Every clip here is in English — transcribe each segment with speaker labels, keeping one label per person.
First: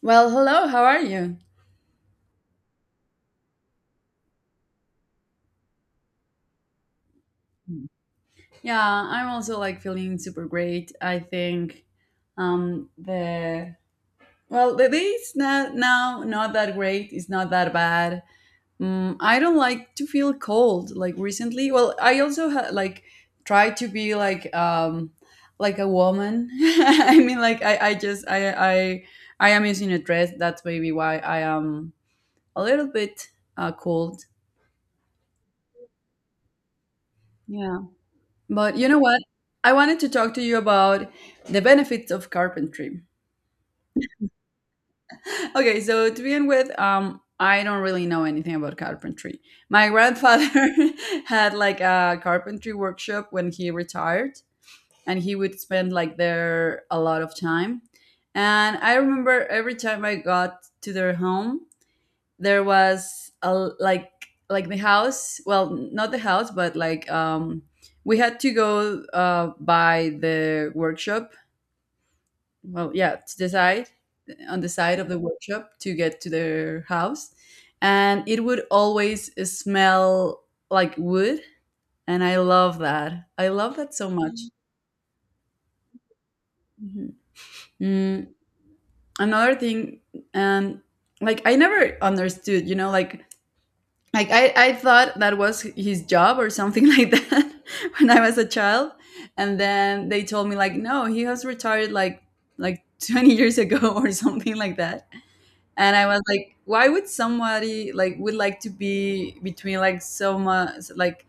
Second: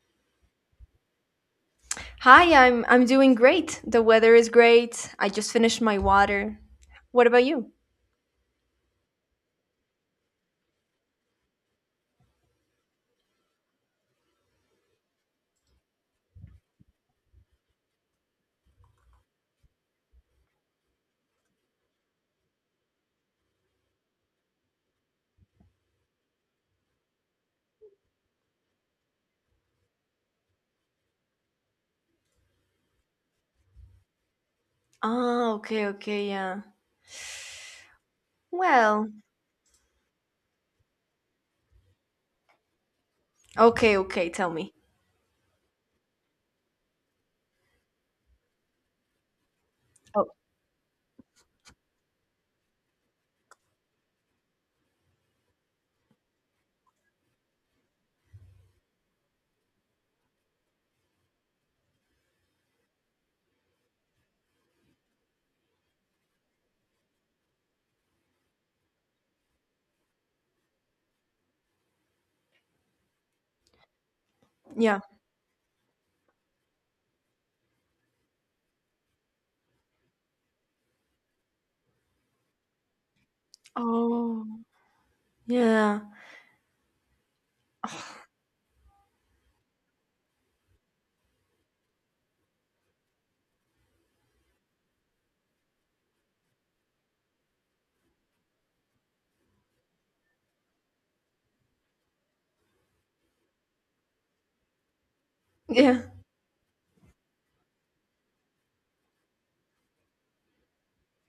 Speaker 1: Well, hello, how are you?
Speaker 2: Hi, I'm doing great. The weather is great. I just finished my water. What about you?
Speaker 1: Yeah, I'm also like feeling super great. I think the well, the day is not now not that great. It's not that bad. I don't like to feel cold like recently. Well, I also like try to be like a woman. I mean, like I just I am using a dress. That's maybe why I am a little bit cold.
Speaker 2: Ah, okay, okay, yeah.
Speaker 1: But you know
Speaker 2: Well,
Speaker 1: what? I wanted to talk to you about the benefits of carpentry.
Speaker 2: okay, okay, tell me.
Speaker 1: Okay, so to begin with, I don't really know anything about carpentry. My
Speaker 2: Oh,
Speaker 1: grandfather had like a carpentry workshop when he retired, and he would spend like there a lot of time. And I remember every time I got to their home, there was a like like the house. Well, not the house, but like we had to go by the workshop well, yeah, to the side, on the side
Speaker 2: yeah.
Speaker 1: of the workshop to get to their house. And it would always smell like wood. And I love that. I love that so much.
Speaker 2: Oh, yeah.
Speaker 1: Mhm. Mm, another thing, and like I never understood, like I thought that was his job or something like that when I was a child. And then they told me like, no, he has retired like 20 years ago or something like that. And
Speaker 2: Yeah,
Speaker 1: I was like, why would somebody like would like to be between like so much like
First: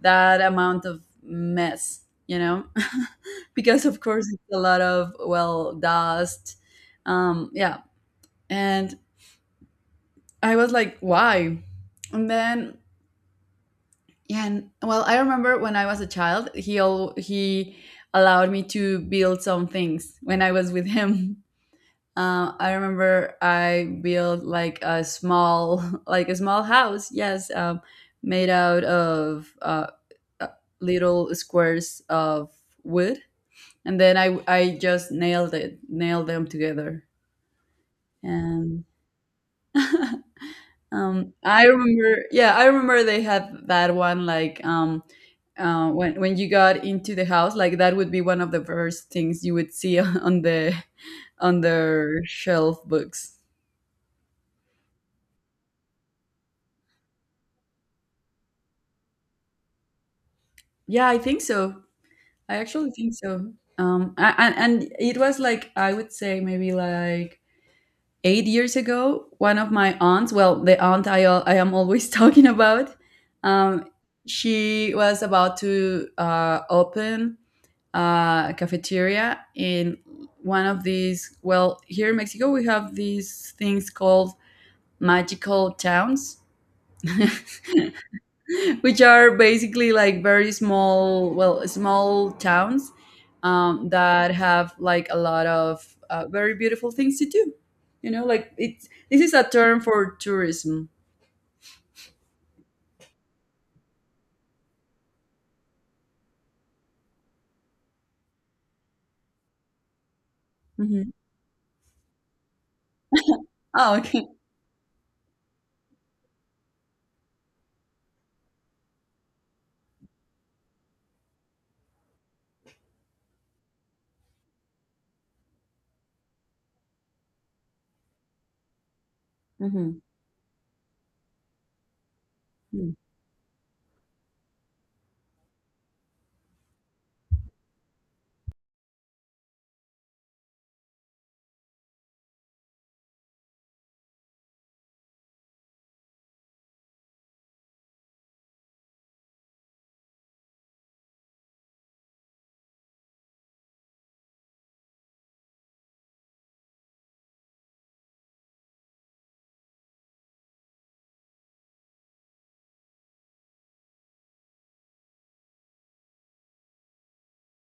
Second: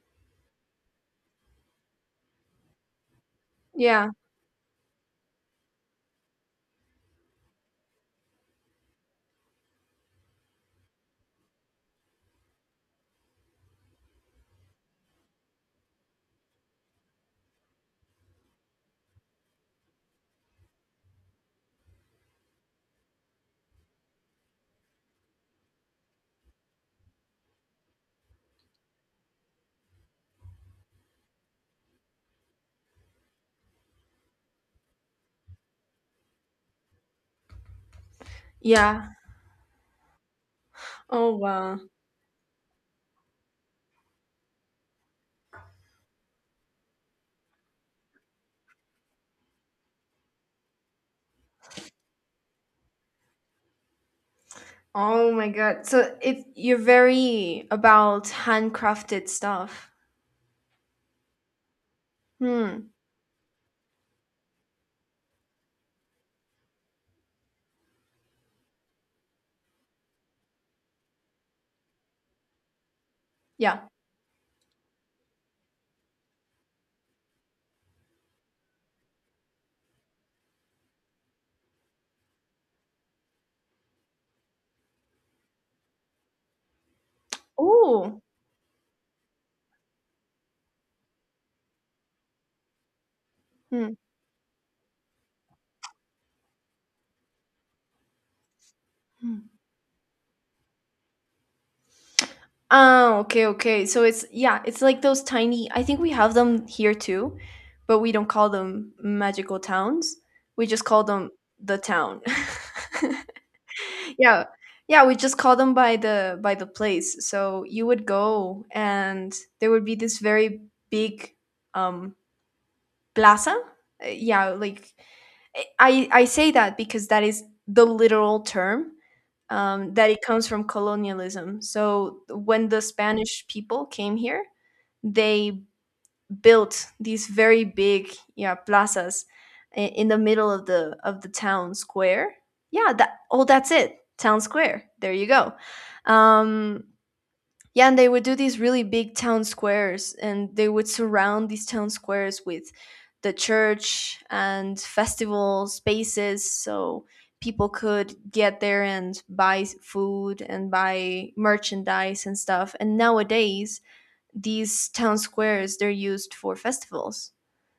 Speaker 1: that amount of mess, you know? Because of
Speaker 2: yeah,
Speaker 1: course it's a lot of well dust, yeah. And I was like, why? And then yeah, and well, I remember when I was a child, he all he allowed me to build some things when I was with him. I remember I built like a small, like a small house. Yes, made out of uh, little squares of wood, and then I just nailed it, nailed them together, and
Speaker 2: yeah. Oh,
Speaker 1: I
Speaker 2: wow.
Speaker 1: remember, yeah, I remember they had that one like when you got into the house, like that would be one of the first things you would see on the on their shelf books.
Speaker 2: Oh my God. So it you're very about handcrafted stuff.
Speaker 1: Yeah, I think so. I
Speaker 2: Hmm.
Speaker 1: actually think so. And it was like I would say maybe like 8 years ago. One of my aunts, well, the aunt I am always talking about, um,
Speaker 2: Yeah.
Speaker 1: she was about to open a cafeteria in one of these. Well, here in Mexico we have these things called magical towns.
Speaker 2: Oh.
Speaker 1: Which are basically like very small, well, small towns
Speaker 2: Hmm.
Speaker 1: that have like a lot of very beautiful things to do. You know, like it's this is a term for tourism.
Speaker 2: Oh, okay, okay. So it's, yeah, it's like those tiny. I think we have them here too, but we don't call them magical towns. We just call
Speaker 1: Mhm.
Speaker 2: them the town.
Speaker 1: Oh, okay.
Speaker 2: Yeah. Yeah, we just call them by the place. So you would go and there would be this very big um plaza. Yeah, like I say that because that is the literal term,
Speaker 1: Mhm.
Speaker 2: that it comes from colonialism. So when the
Speaker 1: Mm.
Speaker 2: Spanish people came here, they built these very big, yeah, plazas in the middle of the town square. Yeah, that oh, that's it, town square. There you go. Um, yeah, and they would do these really big town squares, and they would surround these town squares with the church and festival spaces so people could get there and buy food and buy merchandise and stuff. And nowadays, these town squares they're used for festivals.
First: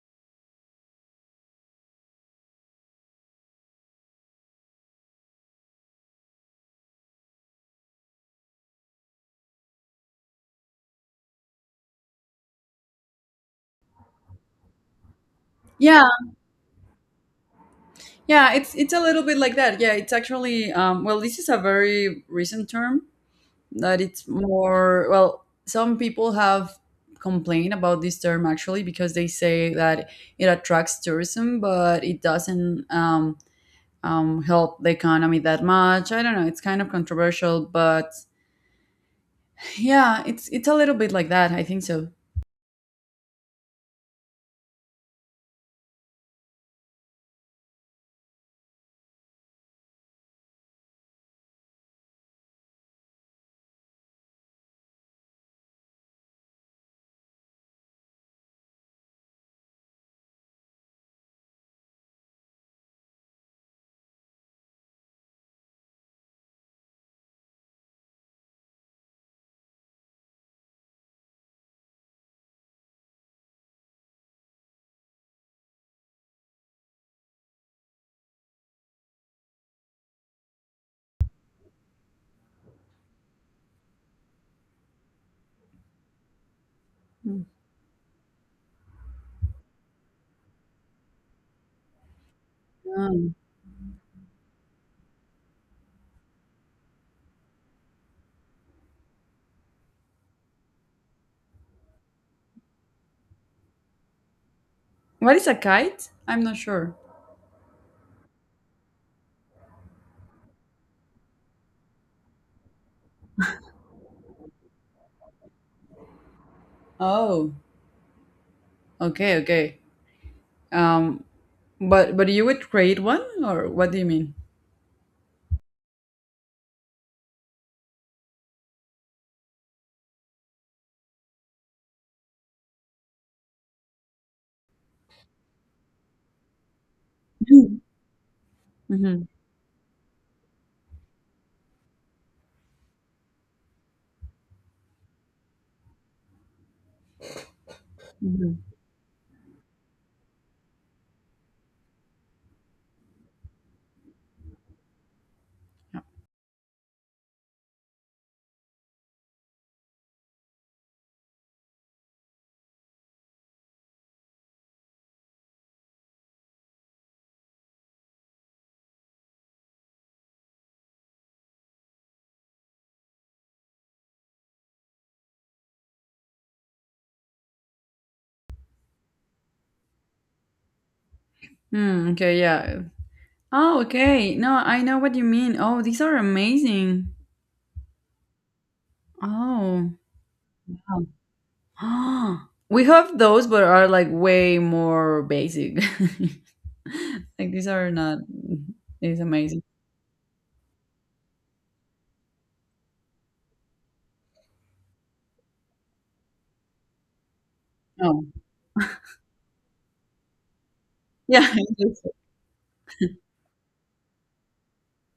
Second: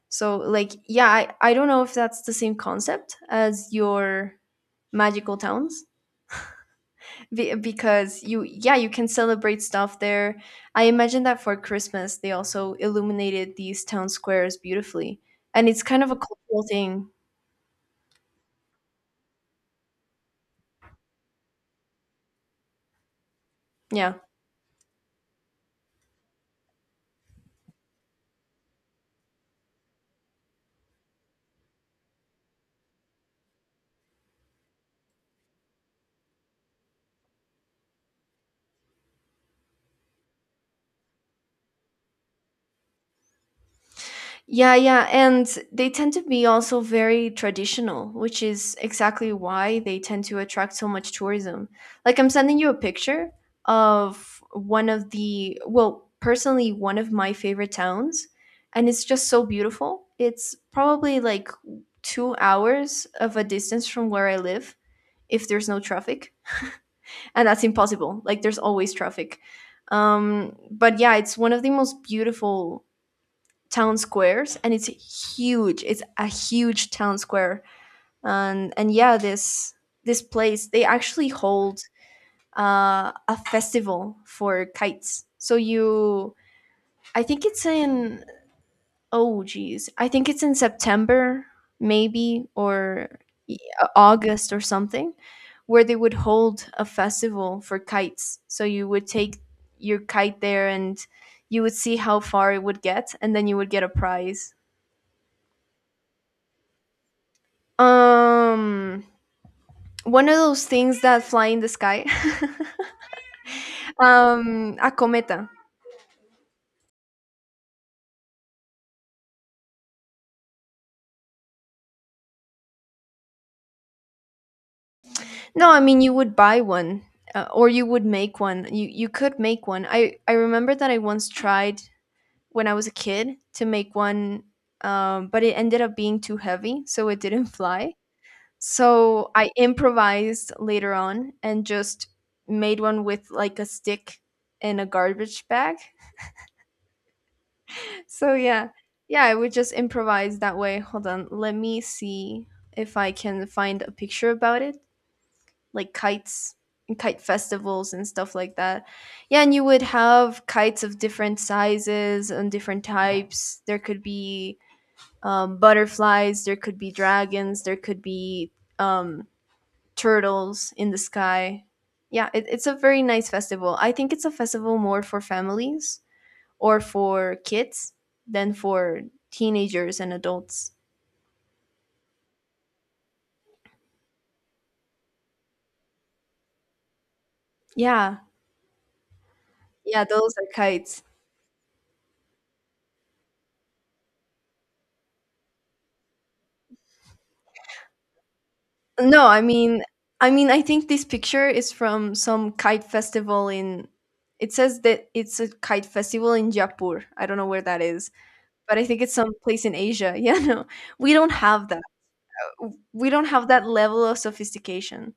Speaker 2: So like, yeah, I don't know if that's the same concept as your magical towns. Because you can celebrate stuff there. I imagine that for Christmas they also illuminated these town squares beautifully, and it's kind
Speaker 1: Yeah,
Speaker 2: of a cultural thing,
Speaker 1: yeah, it's a little bit like that. Yeah, it's actually well, this is a very recent term, that
Speaker 2: yeah.
Speaker 1: it's more well some people have complained about this term actually because they say that it attracts tourism but it doesn't help the economy that much. I don't know, it's kind of controversial but yeah it's a little bit like that I think so.
Speaker 2: Yeah, yeah, and they tend to be also very traditional, which is exactly why they tend to attract so much tourism. Like I'm sending you a picture of one of the, well, personally one of my favorite towns, and it's just so beautiful. It's probably like 2 hours of a distance from where I live if there's no traffic, and that's impossible. Like there's always traffic. But yeah, it's one of the most beautiful town squares, and it's huge. It's a huge town square, and yeah, this place they actually hold a festival for kites, so you, I think it's in oh geez, I think it's in September maybe, or
Speaker 1: Mhm.
Speaker 2: y- August or something, where they would hold a festival for kites, so you would take your kite there and you would see how far it would get and then you would get a prize.
Speaker 1: What is a kite? I'm not sure.
Speaker 2: Um, one of those things that fly in the sky. A cometa.
Speaker 1: Oh, okay, okay. um, but you would create one, or what do you mean?
Speaker 2: No, I mean you would buy one, or you would make one. You could make one. I remember that I once tried when I was a kid to make one, but it ended up being too heavy, so it didn't
Speaker 1: Mm-hmm.
Speaker 2: fly. So I improvised later on and just made one with like a stick and a garbage bag. So
Speaker 1: Mm-hmm.
Speaker 2: yeah, yeah, I would just improvise that way. Hold on, let me see if I can find a picture about it, like kites and kite festivals and stuff like that. Yeah, and you would have kites of different sizes and different types. There could be, butterflies, there could be dragons, there could be, um, turtles in the sky. Yeah, it's a very nice festival. I think it's a festival more for families or for kids than for teenagers and adults.
Speaker 1: Hmm, okay, yeah. Oh, okay. No, I know what you mean. Oh, these are amazing.
Speaker 2: Yeah,
Speaker 1: Oh.
Speaker 2: yeah, those are kites.
Speaker 1: Wow. We have those, but are like way more basic. Like these are not. It's
Speaker 2: No, I
Speaker 1: amazing.
Speaker 2: mean, I think this picture is from some kite festival in. It says that it's a kite festival in Jaipur. I don't know where that is,
Speaker 1: Oh,
Speaker 2: but I think it's some place in Asia. Yeah, no, we don't
Speaker 1: yeah.
Speaker 2: have that.
Speaker 1: It's-
Speaker 2: We don't have that level of sophistication.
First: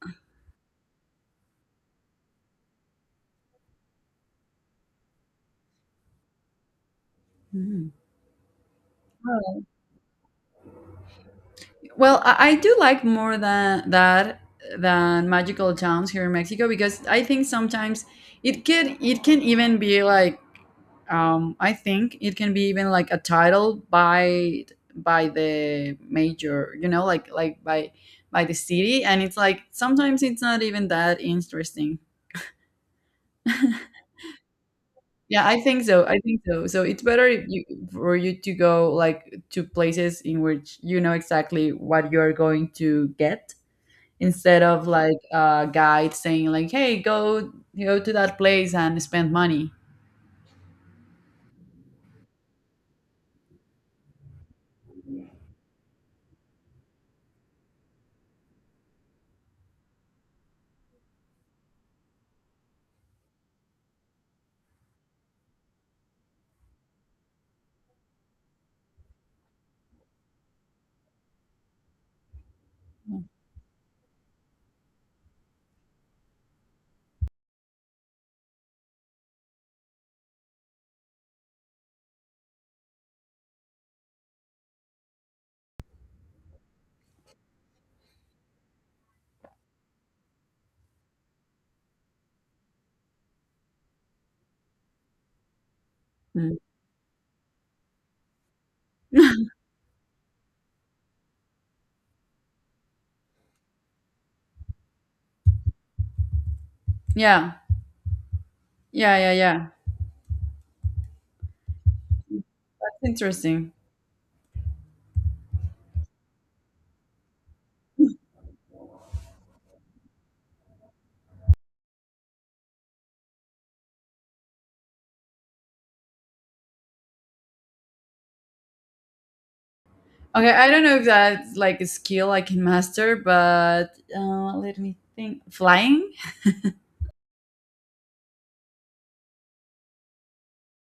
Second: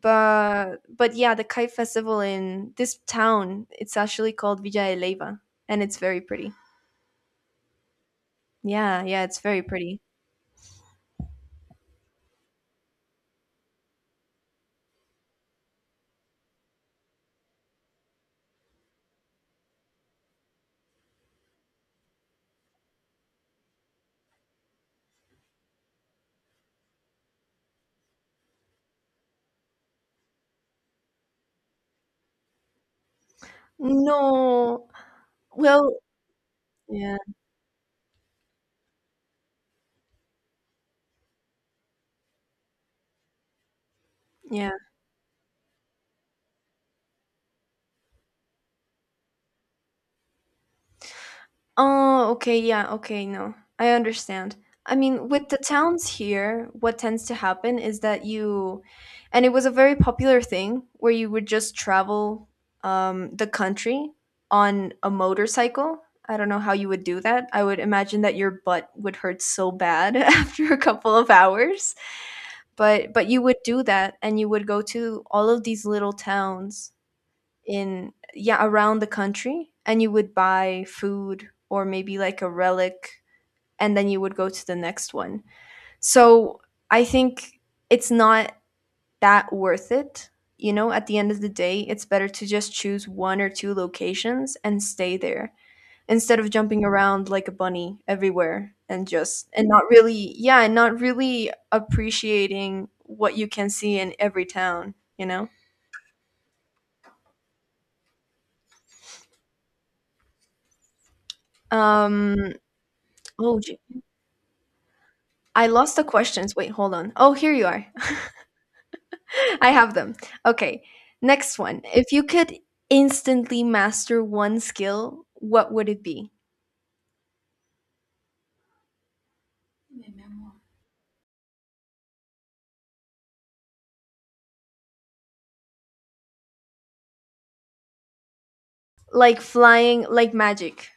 Speaker 2: But yeah, the kite festival in this town, it's actually called Villa de Leyva, and it's very pretty.
Speaker 1: Mhm.
Speaker 2: Yeah, yeah, it's very pretty.
Speaker 1: Well, I do like more than that than magical towns here in Mexico because I think sometimes it can even be like I think it can be even like a title by the major, you know, like by the city, and it's like sometimes it's not even that interesting.
Speaker 2: No.
Speaker 1: Yeah, I think
Speaker 2: Well,
Speaker 1: so. I think so. So it's
Speaker 2: yeah,
Speaker 1: better if you for you to go like to places in which you know exactly what you're going to get instead
Speaker 2: yeah.
Speaker 1: of like a guide saying like, "Hey, go to that place and spend money."
Speaker 2: Oh, okay, yeah, okay, no, I understand. I mean, with the towns here, what tends to happen is that you, and it was a very popular thing where you would just travel, the country on a motorcycle. I don't know how you would do that. I would imagine that your butt would hurt so bad after a couple of hours. But you would do that and you would go to all of these little towns in yeah, around the country, and you would buy food or maybe like a relic and then you would go to the next one, so I think it's not that worth it. At the end of the day, it's better to just choose one or two locations and stay there instead of
Speaker 1: Mm.
Speaker 2: jumping around like a bunny everywhere, and just, and not really, yeah, and not really appreciating what you can see in every town.
Speaker 1: Yeah, yeah, yeah, yeah.
Speaker 2: um
Speaker 1: That's
Speaker 2: oh,
Speaker 1: interesting.
Speaker 2: I lost the questions. Wait, hold on. Oh, here you are. I have them. Okay. Next one. If you could instantly master one skill, what would it be?
Speaker 1: Okay, I don't know if that's like a skill I can master, but let me think. Flying?
Speaker 2: Like flying, like magic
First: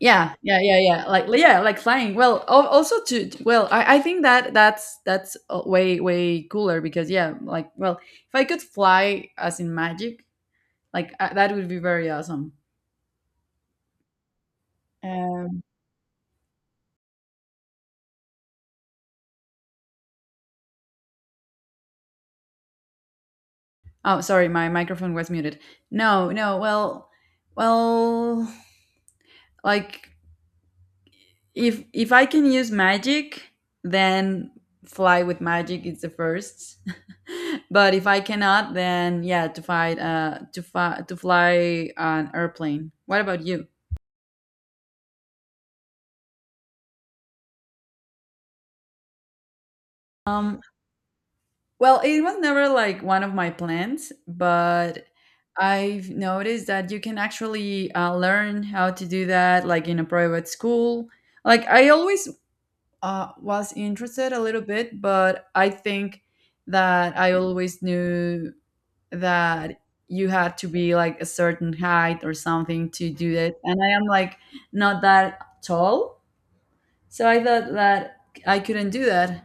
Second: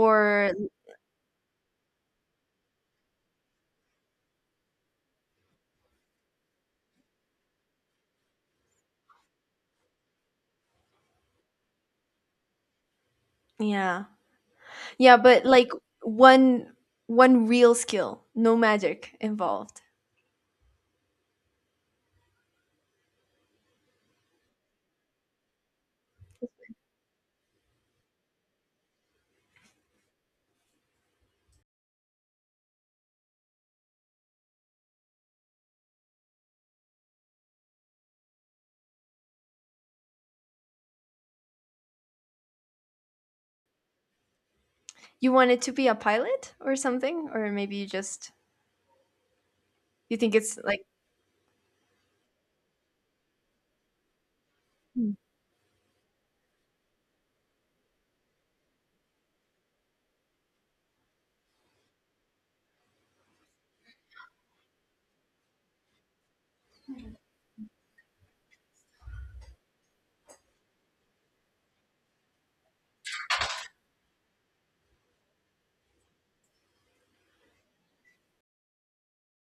Speaker 1: Yeah, yeah, yeah, yeah. Like yeah, like flying. Well, also to well, I think that that's way way cooler because yeah, like well, if I could fly as in magic, like that would be very awesome.
Speaker 2: yeah. Yeah, but
Speaker 1: Um,
Speaker 2: like one one real skill, no magic involved.
Speaker 1: oh, sorry, my microphone was muted. No, no. Well, well, like if I can use magic, then fly with magic is the first. But if I cannot, then yeah, to fly an airplane. What about you?
Speaker 2: You want it to be a pilot or something, or maybe you think it's
Speaker 1: Um,
Speaker 2: like,
Speaker 1: well, it was never like one of my plans, but
Speaker 2: hmm.
Speaker 1: I've noticed that you can actually learn how to do that, like in a private school. Like I always was interested a little bit, but I think that I always knew that you had to be like a certain height or something to do it. And I am like not that tall. So I thought that I couldn't do that.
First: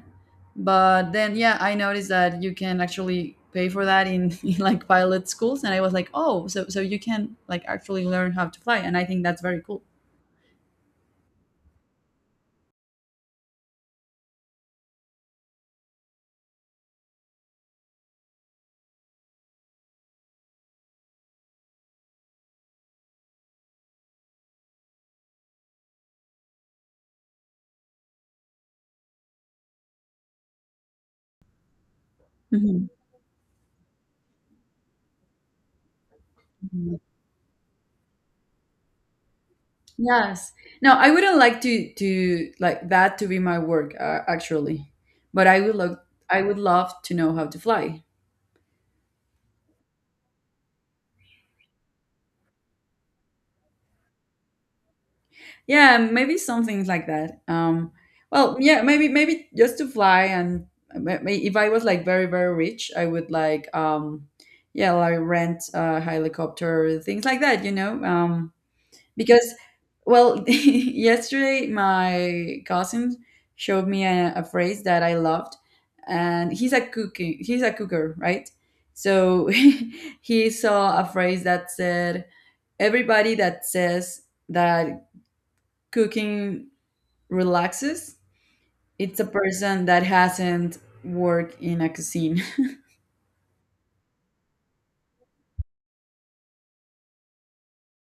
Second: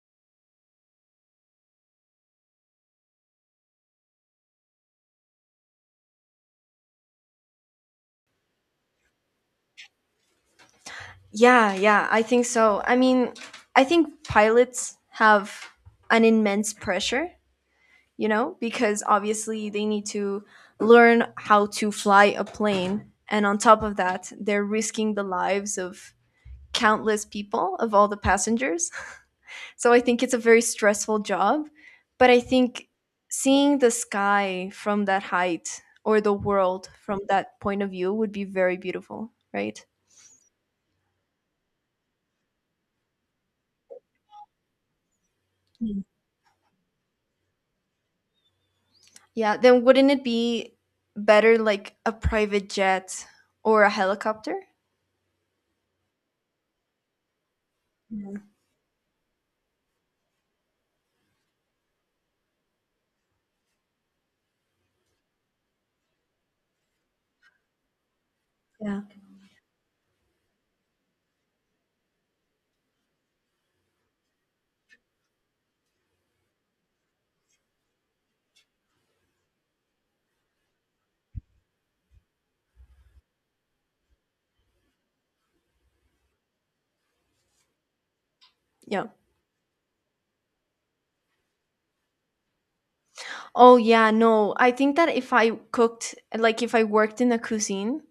Speaker 1: But then, yeah, I noticed that you can actually pay for that in, in like pilot schools. And I was like, oh, so, so you can like actually learn how to fly. And I think that's very cool.
Speaker 2: Yeah, yeah, I think so. I mean, I think pilots have an immense pressure, you know, because obviously they need to learn how to fly a plane. And on top of that, they're risking the lives of countless people, of all the passengers. So I think it's a very stressful job. But I
Speaker 1: Mhm,
Speaker 2: think seeing the sky from that height or the world
Speaker 1: mhm.
Speaker 2: from that point of view would be very beautiful, right?
Speaker 1: Yes. No, I wouldn't like to like that to be my work actually, but I would look. I would love to know how to fly.
Speaker 2: Yeah, then wouldn't it be better like a private jet or a helicopter?
Speaker 1: Yeah, maybe something like that.
Speaker 2: Yeah.
Speaker 1: Well, yeah, maybe just to fly and if I was like very very rich, I would like yeah, like rent a helicopter, things like that, you know.
Speaker 2: Yeah.
Speaker 1: Because well, yesterday my cousin showed me a phrase that I loved, and he's a cooking, he's a cooker, right? So he saw a phrase that said, "Everybody that says that cooking relaxes
Speaker 2: Yeah.
Speaker 1: it's a person that hasn't worked in a cuisine."
Speaker 2: Oh, yeah, no. I think that if I cooked, like if I worked in a cuisine,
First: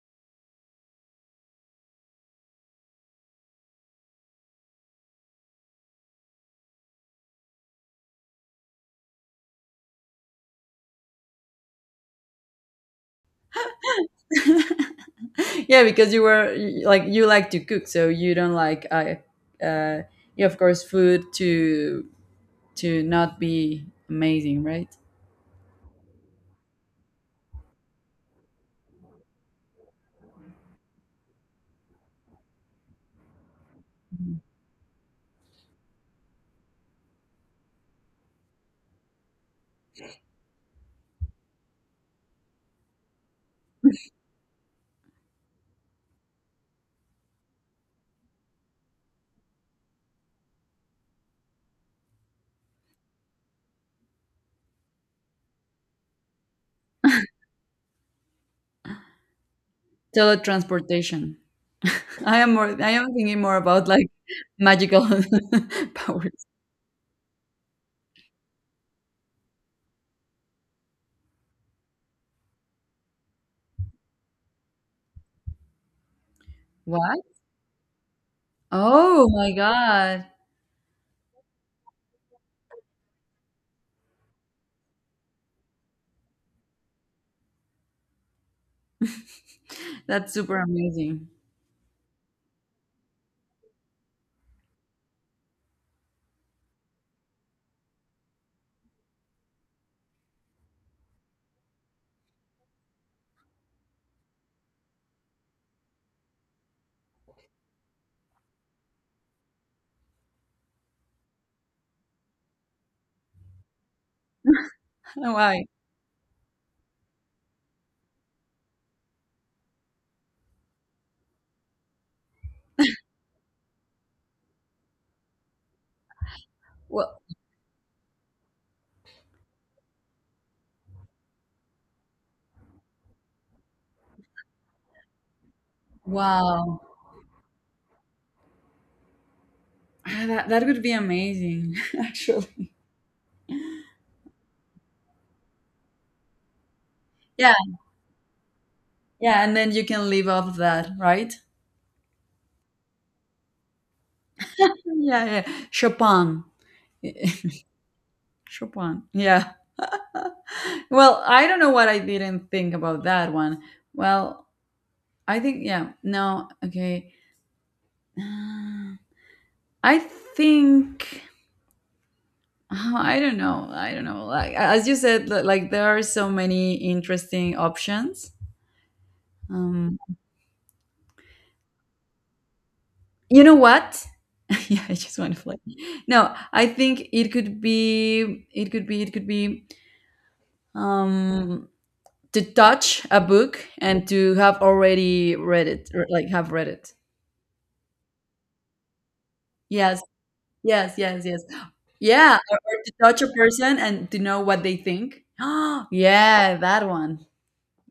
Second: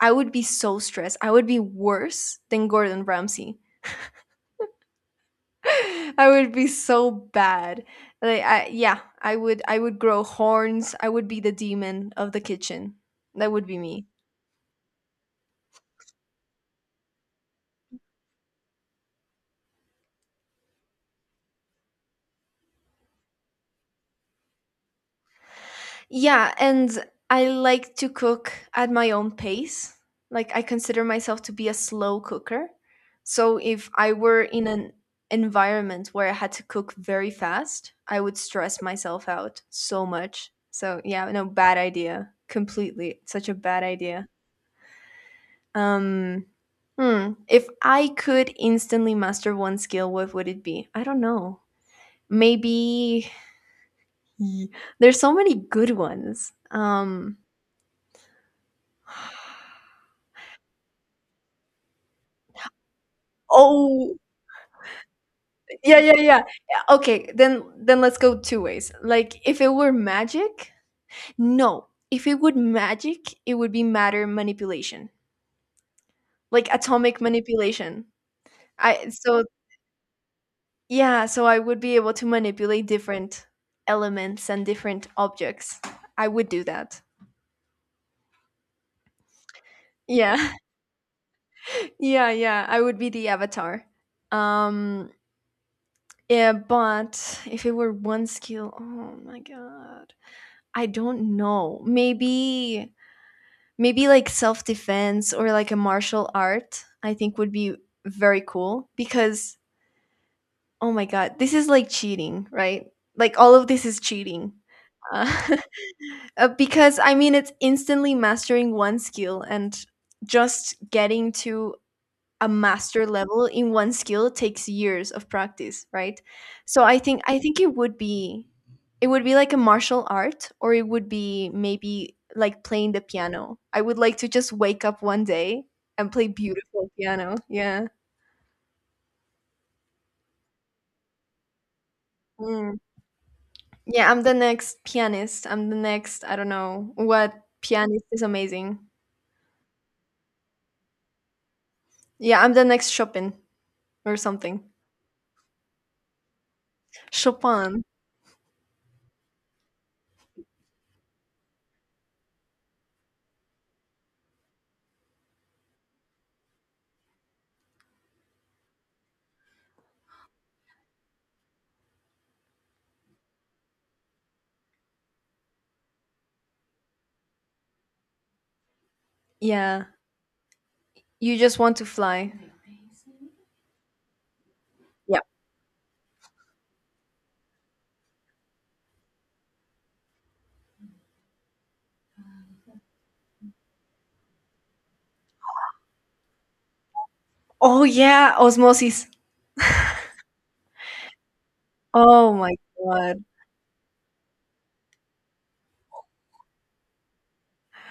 Speaker 2: I would be so stressed. I would be worse than Gordon Ramsay. I would be so bad. Like I would grow horns. I would be the demon of the kitchen. That would be me.
Speaker 1: Yeah because you were like you like to cook so you don't like uh yeah, of course food to not be amazing, right?
Speaker 2: Yeah, and I like to cook at my own pace. Like I consider myself to be a slow cooker. So if I were in an environment where I had to cook very fast, I would stress myself out so much. So yeah, no bad idea. Completely. Such a bad idea. Um if I could instantly master one skill, what would it be? I don't know. Maybe, there's so many good ones.
Speaker 1: Teletransportation. I am thinking more about like
Speaker 2: Oh,
Speaker 1: magical
Speaker 2: yeah, yeah, yeah.
Speaker 1: powers.
Speaker 2: Yeah, okay, then let's go two ways. Like if it were magic, no. If it would magic, it would be matter manipulation, like
Speaker 1: What?
Speaker 2: atomic manipulation. I
Speaker 1: Oh
Speaker 2: so
Speaker 1: my god.
Speaker 2: yeah, so I would be able to manipulate different elements and different objects. I would do that.
Speaker 1: That's
Speaker 2: Yeah.
Speaker 1: super amazing.
Speaker 2: Yeah, yeah. I would be the avatar. Um yeah, but if it were one skill, oh my god. I don't know. Maybe, like self defense or like a martial art, I think would be very cool, because, oh my God, this is like cheating, right? Like all of this is cheating. Uh,
Speaker 1: Why?
Speaker 2: because I mean, it's instantly mastering one skill, and just getting to a master level in one skill takes years of practice, right? So I
Speaker 1: Well.
Speaker 2: think I think it would be like a martial art, or it would be maybe like playing the piano. I would like to just wake up one day and play
Speaker 1: Wow.
Speaker 2: beautiful piano. Yeah.
Speaker 1: Ah, that would be amazing actually.
Speaker 2: Mm. Yeah, I'm the next pianist. I'm the next, I don't know, what
Speaker 1: Yeah,
Speaker 2: pianist is amazing.
Speaker 1: yeah, and then you can live off that, right?
Speaker 2: Yeah, I'm the next Chopin or something.
Speaker 1: Yeah, yeah. Chopin.
Speaker 2: Chopin.
Speaker 1: Chopin. Yeah. Well, I don't know what, I didn't think about that one. Well, I think yeah. No, okay. Uh, I think oh, I don't know. I don't know. Like as you said, like there are so many interesting options.
Speaker 2: Yeah.
Speaker 1: Um,
Speaker 2: You just want to fly.
Speaker 1: you know what? Yeah, I just
Speaker 2: Yeah.
Speaker 1: want to fly. No, I think it could be. It could be. It could be. Um, to touch a book and to have already read it, or like have read it.
Speaker 2: Oh yeah, osmosis.
Speaker 1: Yes, yes, yes, yes.
Speaker 2: Oh
Speaker 1: Yeah,
Speaker 2: my
Speaker 1: or to touch
Speaker 2: God.
Speaker 1: a person and to know what they think. Yeah, that one.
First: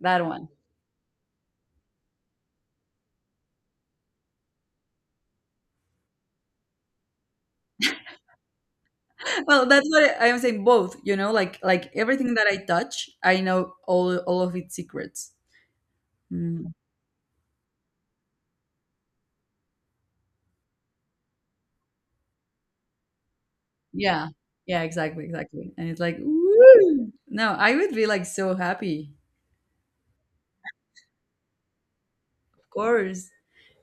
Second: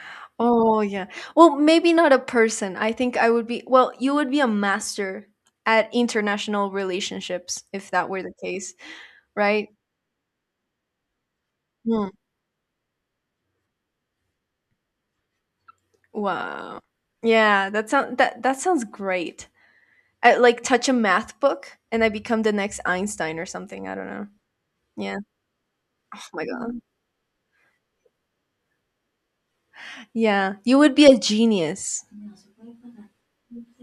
Speaker 1: That one.
Speaker 2: Oh yeah. Well, maybe not a person. I think I would be, well, you would be a master at international relationships if that were the case,
Speaker 1: Well,
Speaker 2: right?
Speaker 1: that's what I am saying, both, you know, like
Speaker 2: Hmm.
Speaker 1: everything that I touch I know all of its secrets. Mm.
Speaker 2: Wow. Yeah, that sounds great. Like touch a math book and I become the next Einstein or something. I don't know.
Speaker 1: Yeah, yeah,
Speaker 2: Yeah.
Speaker 1: exactly, exactly, and it's like,
Speaker 2: Oh my God.
Speaker 1: woo! No, I would be like so happy.
Speaker 2: Yeah. You would be a genius.
Speaker 1: Of course.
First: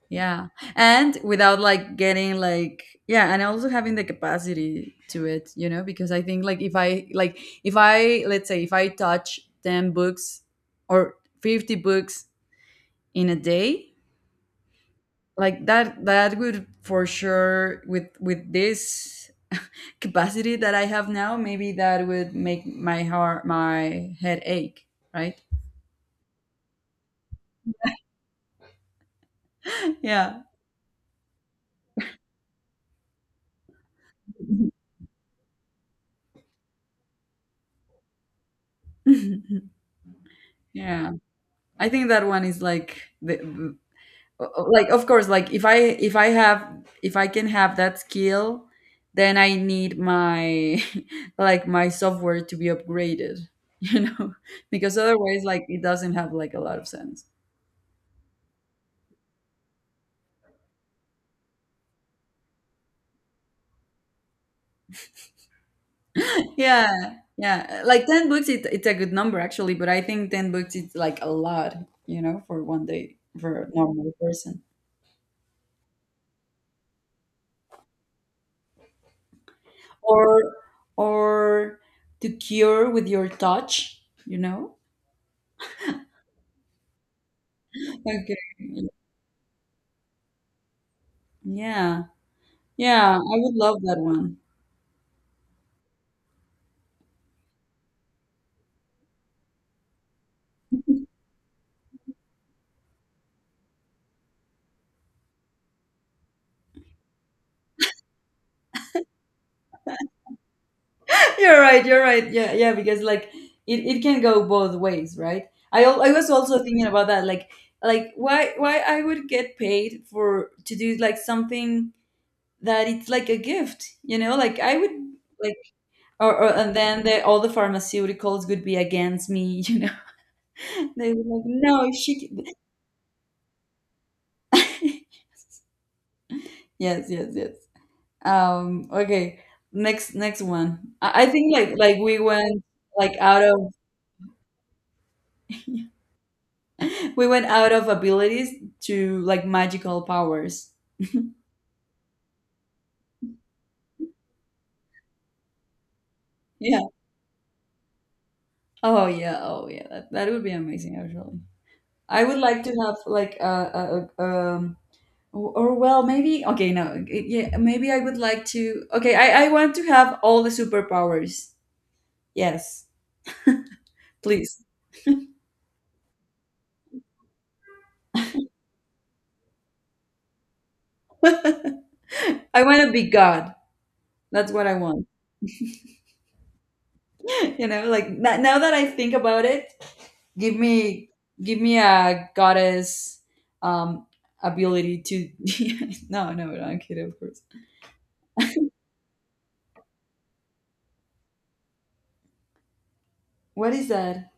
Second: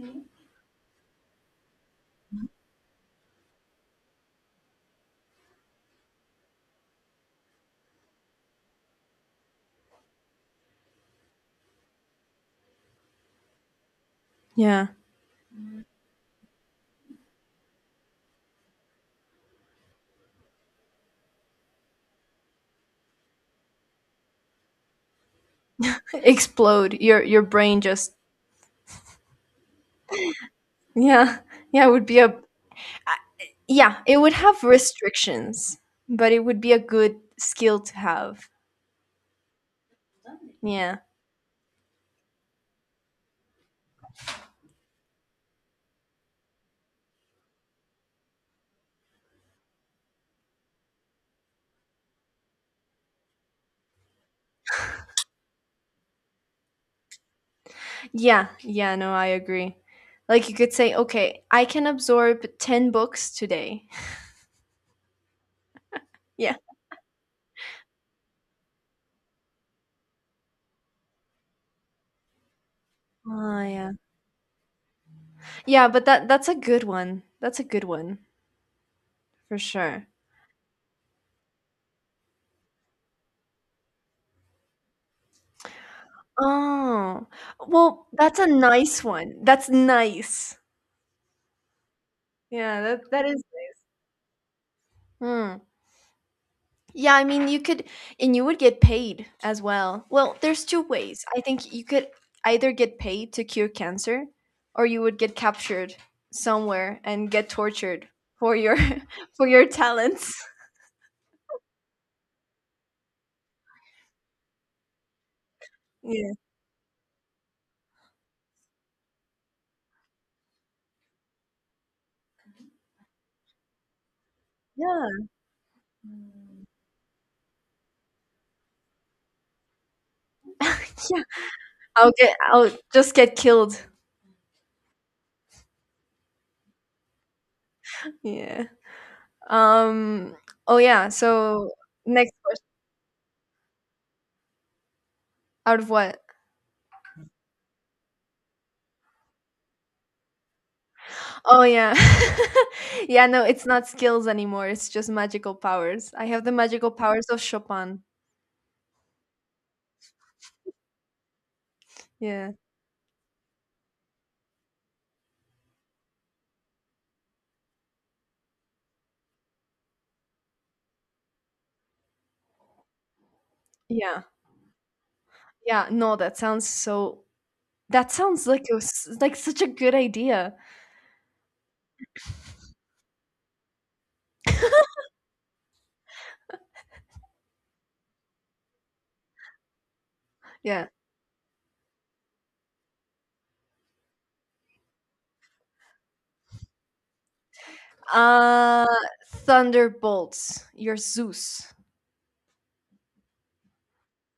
Speaker 1: Yeah. And without like getting like yeah, and also having the capacity to it, you know, because I think like if I let's say if I touch 10 books or 50 books in a day,
Speaker 2: Yeah.
Speaker 1: like that would for sure with this capacity that I have now, maybe that would make my heart my head ache, right?
Speaker 2: Explode. Your brain just,
Speaker 1: Yeah.
Speaker 2: yeah. Yeah, it would be a yeah, it would have restrictions, but it would be a good skill to have. Yeah.
Speaker 1: Yeah. I think that one is like the like of course like if I can have that skill, then I need my like my software to be upgraded, you know, because otherwise like it doesn't have like a lot of sense.
Speaker 2: Yeah, yeah, no, I agree. Like you could say, "Okay, I can absorb 10 books today." Yeah.
Speaker 1: Yeah yeah like 10 books it's a good number actually but I think 10 books is like a lot you know for one day
Speaker 2: Oh,
Speaker 1: for a
Speaker 2: yeah.
Speaker 1: normal person.
Speaker 2: Yeah, but that's a good one. That's a good one for sure.
Speaker 1: Or or to cure with your touch, you know.
Speaker 2: Oh. Well,
Speaker 1: Okay,
Speaker 2: that's a nice one. That's nice.
Speaker 1: yeah.
Speaker 2: Yeah, that
Speaker 1: Yeah,
Speaker 2: that
Speaker 1: I
Speaker 2: is.
Speaker 1: would love that one.
Speaker 2: Hmm. Yeah, I mean, you could, and you would get paid as well. Well, there's two ways. I think you could either get paid to cure cancer, or you would get captured somewhere and get tortured for your for your talents.
Speaker 1: You're right. You're right. Yeah, yeah. Because like it can go both ways, right? I was
Speaker 2: Yeah.
Speaker 1: also thinking about that, like why I would get paid for to do like something that it's like a gift, you know? Like I would
Speaker 2: Yeah.
Speaker 1: like, or and then the, all the pharmaceuticals would be against me, you know? They
Speaker 2: yeah.
Speaker 1: would like no,
Speaker 2: I'll
Speaker 1: she.
Speaker 2: get. I'll just get killed.
Speaker 1: C-? Yes, yes, yes.
Speaker 2: Yeah.
Speaker 1: Okay. Next
Speaker 2: Um.
Speaker 1: next
Speaker 2: Oh
Speaker 1: one.
Speaker 2: yeah.
Speaker 1: I think
Speaker 2: So
Speaker 1: like we
Speaker 2: next
Speaker 1: went
Speaker 2: question.
Speaker 1: like out of
Speaker 2: Out of what?
Speaker 1: we went out of abilities to like magical powers.
Speaker 2: Oh yeah. yeah, no, it's not skills anymore. It's just magical powers. I have the
Speaker 1: Yeah.
Speaker 2: magical powers of Chopin.
Speaker 1: Oh yeah. Oh yeah. That would be amazing. Actually, I would
Speaker 2: Yeah.
Speaker 1: like to have like a well maybe okay no yeah maybe I would like to okay I want to have all the superpowers. Yes,
Speaker 2: Yeah.
Speaker 1: please.
Speaker 2: Yeah, no, that sounds so that sounds like it was like such a good idea.
Speaker 1: I want to be God. That's what I want. Now that I think about it, give
Speaker 2: Yeah.
Speaker 1: me give me a goddess um ability to no I'm kidding, of course.
Speaker 2: Uh Thunderbolts. You're Zeus.
Speaker 1: What is that?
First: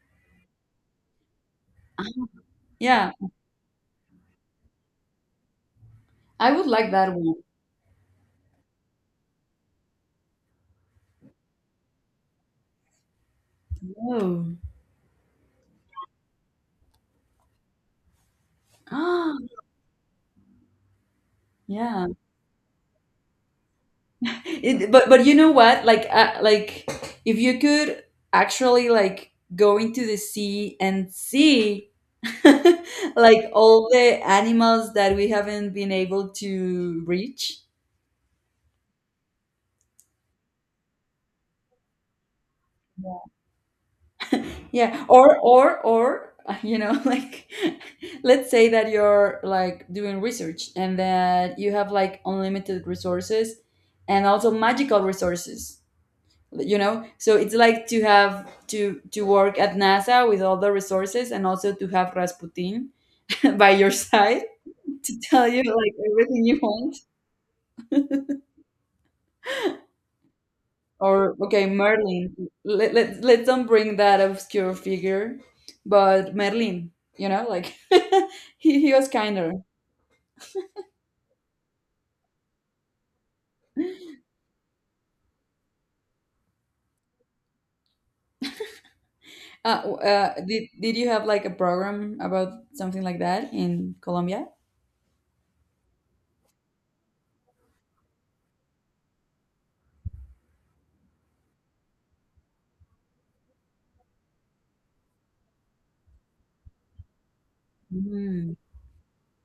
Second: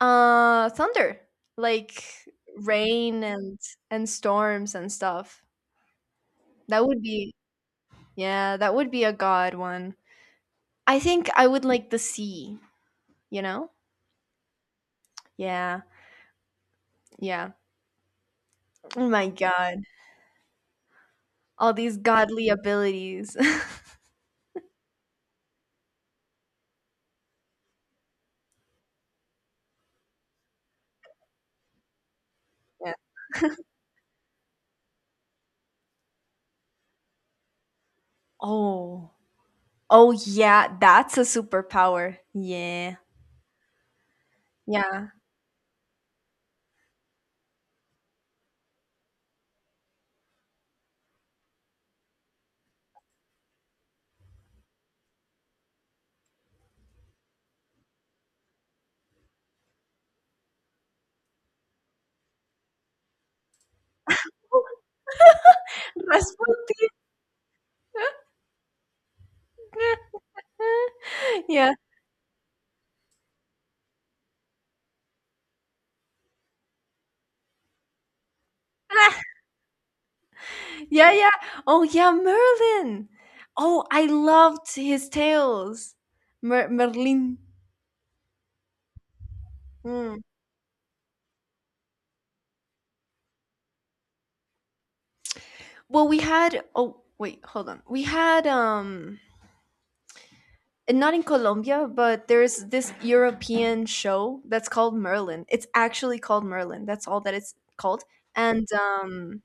Speaker 2: Thunder. Like
Speaker 1: Yeah,
Speaker 2: rain and storms and stuff.
Speaker 1: I would
Speaker 2: That
Speaker 1: like
Speaker 2: would
Speaker 1: that
Speaker 2: be
Speaker 1: one.
Speaker 2: yeah, that would be a god one. I think I would like the sea, you know?
Speaker 1: Oh,
Speaker 2: Yeah. Yeah. Oh my
Speaker 1: ah,
Speaker 2: god. All these
Speaker 1: yeah.
Speaker 2: godly abilities.
Speaker 1: It, but you know what, like if you could actually like go into the sea and see
Speaker 2: Yeah.
Speaker 1: like all the animals that we haven't been able to reach.
Speaker 2: Oh. Oh yeah, that's a superpower. Yeah.
Speaker 1: Yeah,
Speaker 2: Yeah.
Speaker 1: or like let's say that you're like doing research and that you have like unlimited resources and also magical resources. You know, so it's like to have to work at NASA with all the resources and also to have Rasputin by your side to tell you like everything you
Speaker 2: Rasputin.
Speaker 1: want. Or okay,
Speaker 2: yeah.
Speaker 1: Merlin. Let's don't bring that obscure figure, but Merlin. You know, like he was kinder.
Speaker 2: Yeah, yeah. Oh yeah, Merlin. Oh, I loved his tales. Merlin. Mm.
Speaker 1: Did you have like a program about something like that in Colombia?
Speaker 2: Well, we had oh wait, hold on. We had and not in Colombia, but there's this European show that's called Merlin. It's actually called Merlin. That's all that it's called.
Speaker 1: Mhm.
Speaker 2: And um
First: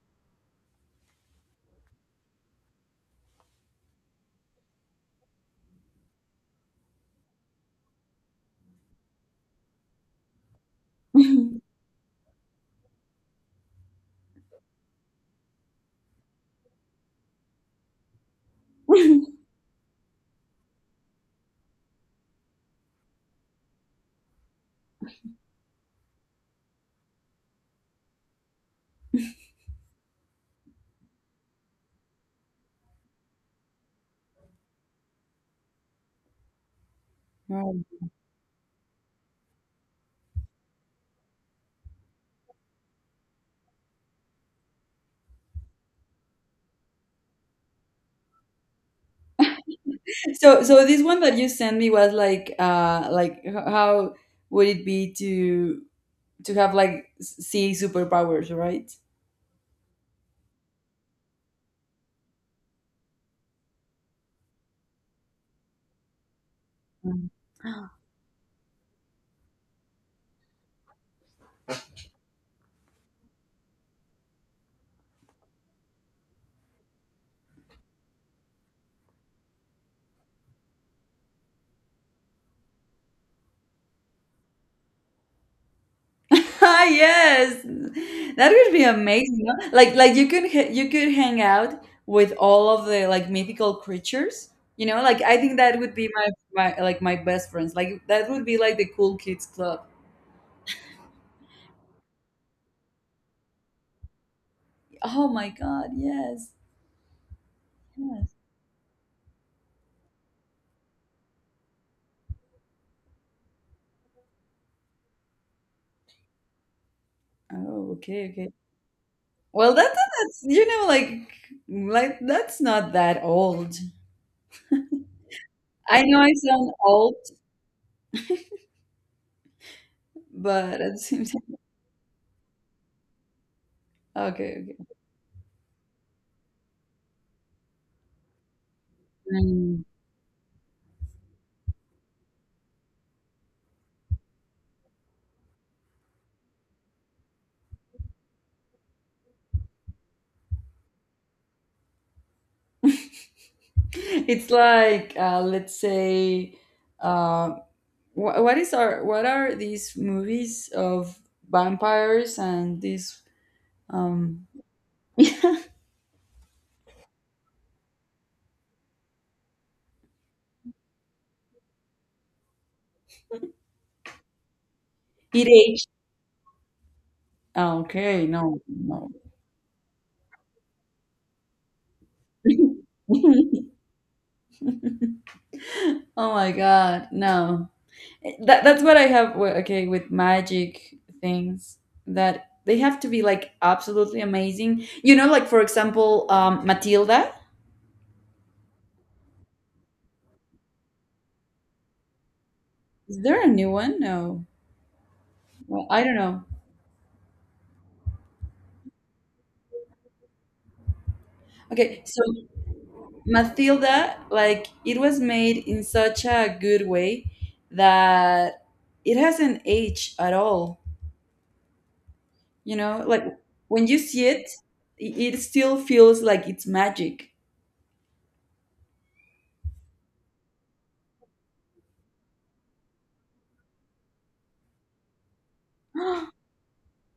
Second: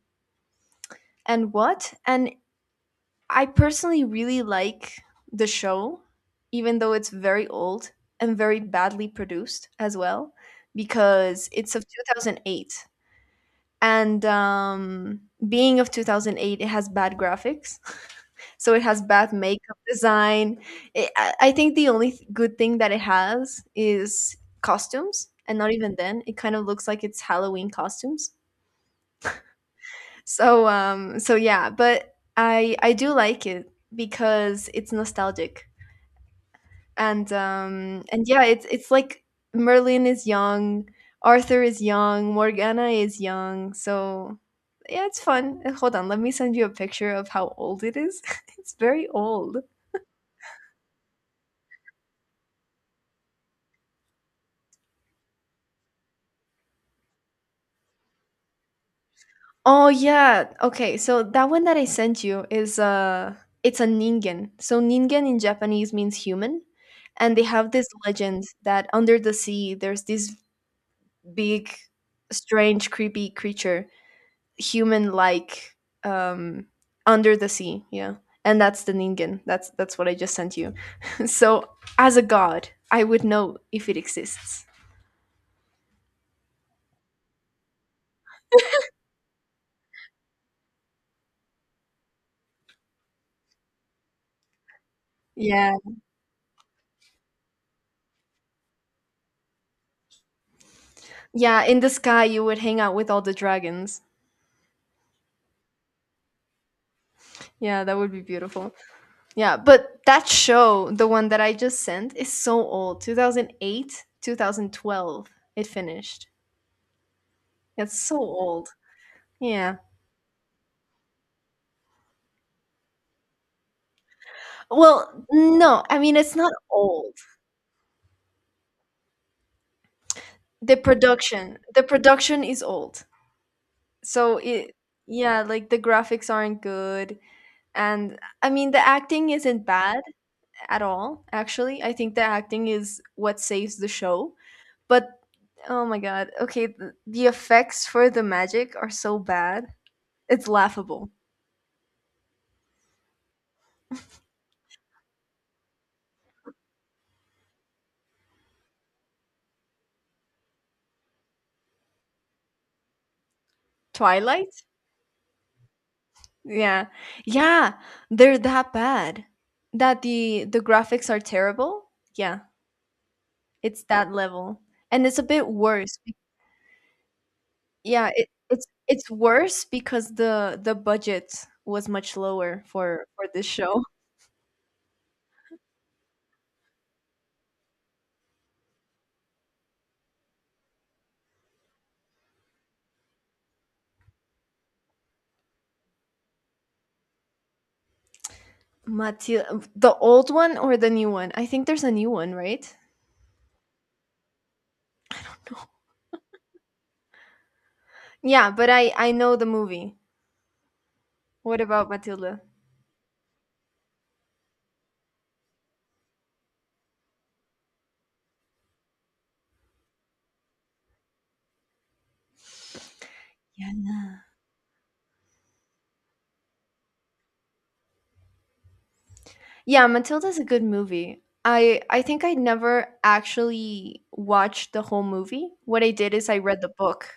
Speaker 2: and what? And I personally really like the show even though it's very old and very badly produced as well because it's of 2008. And being of 2008 it has bad graphics, so it has bad makeup design. It, i I think the only good thing that it has is costumes, and not even then. It kind of looks like it's Halloween costumes, so so yeah. But I do like it because it's nostalgic,
Speaker 1: Right.
Speaker 2: and yeah, it's like Merlin is young, Arthur is young, Morgana is young, so yeah, it's fun. Hold on, let me send you a picture of how old it is. It's very old.
Speaker 1: So this one that you sent me was like h- how would it be to have like s- sea superpowers, right?
Speaker 2: Oh yeah, okay, so that one that I sent you is it's a ningen. So ningen in Japanese means human, and they have this
Speaker 1: Mm.
Speaker 2: legend that under the sea there's this big strange creepy creature, human like um under the sea, yeah. And that's the ningen. That's what I just sent you. So as a god I would know if it exists.
Speaker 1: Yes, that would be amazing, no? Like you could ha- you could hang out with all of the like mythical creatures. You know, like I think
Speaker 2: Yeah,
Speaker 1: that would be my my like my best friends. Like that would be like the cool kids club.
Speaker 2: yeah, in the sky you would hang out with all the dragons.
Speaker 1: Oh my god, yes,
Speaker 2: Yeah, that would be
Speaker 1: yes.
Speaker 2: beautiful. Yeah, but that show, the one that I just sent, is so old. 2008, 2012 it finished.
Speaker 1: Oh,
Speaker 2: It's so
Speaker 1: okay, okay.
Speaker 2: old.
Speaker 1: Well,
Speaker 2: Yeah.
Speaker 1: that's, you know, like that's not that old.
Speaker 2: Well no, I
Speaker 1: I
Speaker 2: mean
Speaker 1: know I
Speaker 2: it's not
Speaker 1: sound
Speaker 2: old.
Speaker 1: old,
Speaker 2: the
Speaker 1: but at the same time,
Speaker 2: production the production is old, so
Speaker 1: okay,
Speaker 2: it
Speaker 1: okay.
Speaker 2: yeah, like the graphics aren't good, and I mean the acting isn't
Speaker 1: Mm.
Speaker 2: bad at all. Actually, I think the acting is what saves the show, but oh my god, okay, the effects for the magic are so bad, it's laughable.
Speaker 1: It's like let's say, uh, wh- what is our, what are these movies of vampires and this um,
Speaker 2: Twilight.
Speaker 1: it
Speaker 2: Yeah. Yeah, they're that bad, that the graphics are terrible. Yeah, it's that level, and it's a bit
Speaker 1: age?
Speaker 2: worse.
Speaker 1: Ah,
Speaker 2: Yeah,
Speaker 1: okay,
Speaker 2: it
Speaker 1: no,
Speaker 2: it's it's
Speaker 1: no.
Speaker 2: worse because the budget was much lower for this show.
Speaker 1: Oh my god, no. That that's what I have. Wi- okay, with magic things, that they have to be like absolutely amazing. You know, like for example, Matilda.
Speaker 2: Matilda, the old one or the new one? I think there's a new one, right?
Speaker 1: Is there a new one? No. Well, I don't know.
Speaker 2: Yeah, but I know the movie. What about
Speaker 1: Okay, so
Speaker 2: Matilda?
Speaker 1: Matilda, like it was made in such a good way that it hasn't aged at all. You know, like
Speaker 2: Yeah,
Speaker 1: when you see it, I- it still feels like it's magic.
Speaker 2: yeah, Matilda's a good movie. I think I never actually watched the whole movie. What I did is I read the book.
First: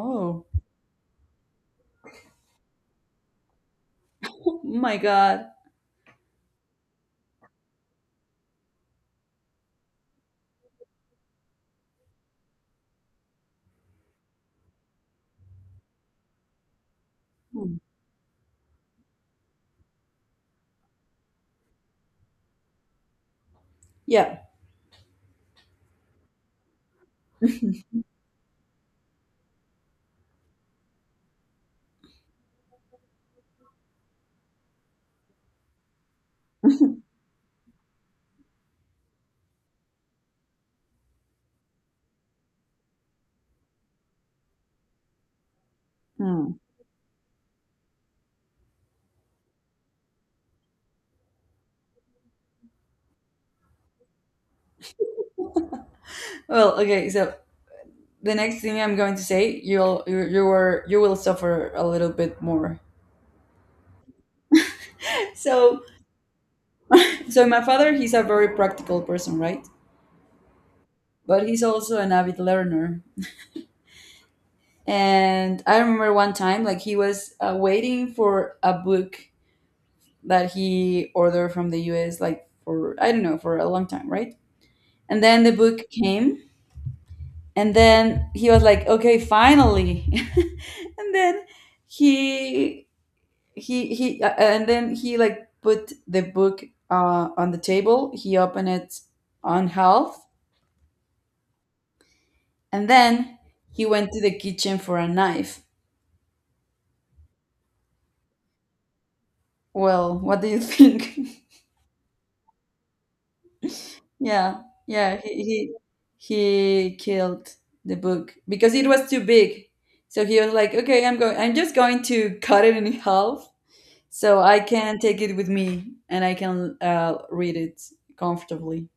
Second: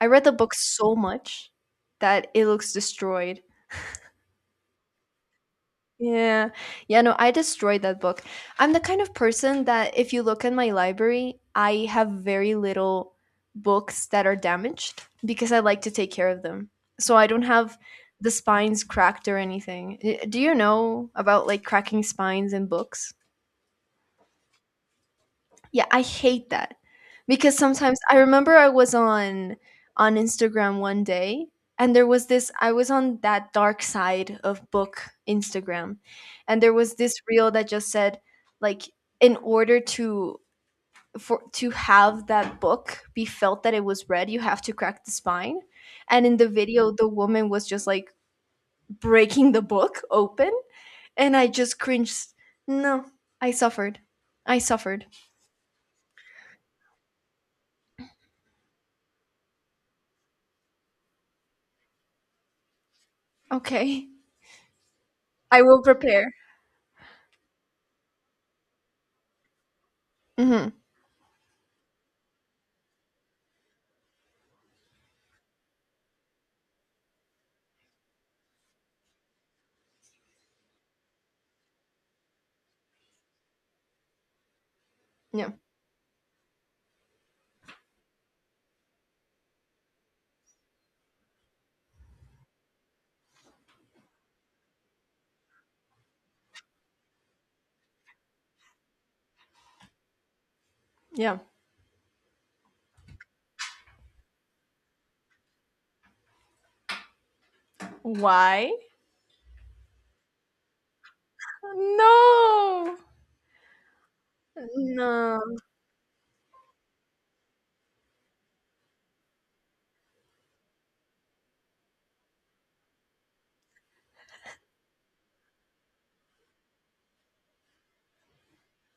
Speaker 2: I read the book so much that it looks destroyed.
Speaker 1: my God.
Speaker 2: Yeah. Yeah, no, I destroyed that book. I'm the kind of person that if you look at my library, I have very little books that are damaged because I like to take care of them. So I don't
Speaker 1: Hmm.
Speaker 2: have the spines cracked or anything. Do you know about like cracking spines in books?
Speaker 1: Yeah.
Speaker 2: Yeah, I hate that. Because sometimes I remember I was on Instagram one day, and there was this I was on that dark side of book Instagram, and there was this reel that just said like, in order to for to have that book be felt that it was read, you have to crack the spine. And in the
Speaker 1: Hmm.
Speaker 2: video the woman was just like breaking the book open, and I just cringed. No, I suffered. I suffered.
Speaker 1: Well, okay. So the next thing I'm going to say, you'll you you were you will suffer a little bit more.
Speaker 2: Okay. I will
Speaker 1: So
Speaker 2: prepare.
Speaker 1: so my father, he's a very practical person, right?
Speaker 2: Mhm.
Speaker 1: But he's also an avid learner. And I remember one time, like he was waiting for a book that he ordered from the US, like for, I don't know, for a long time, right? And then
Speaker 2: Yeah.
Speaker 1: the book came, and then he was like, okay, finally. And then he, and then he like put the book on the table. He opened it on half,
Speaker 2: Yeah.
Speaker 1: and then he went to the kitchen for a knife.
Speaker 2: Why?
Speaker 1: Well, what do you think?
Speaker 2: No.
Speaker 1: Yeah, yeah, he
Speaker 2: No.
Speaker 1: he he killed the book because it was too big. So he was like, "Okay, I'm going. I'm just going to cut it in half, so I can take it with me and I can read it comfortably."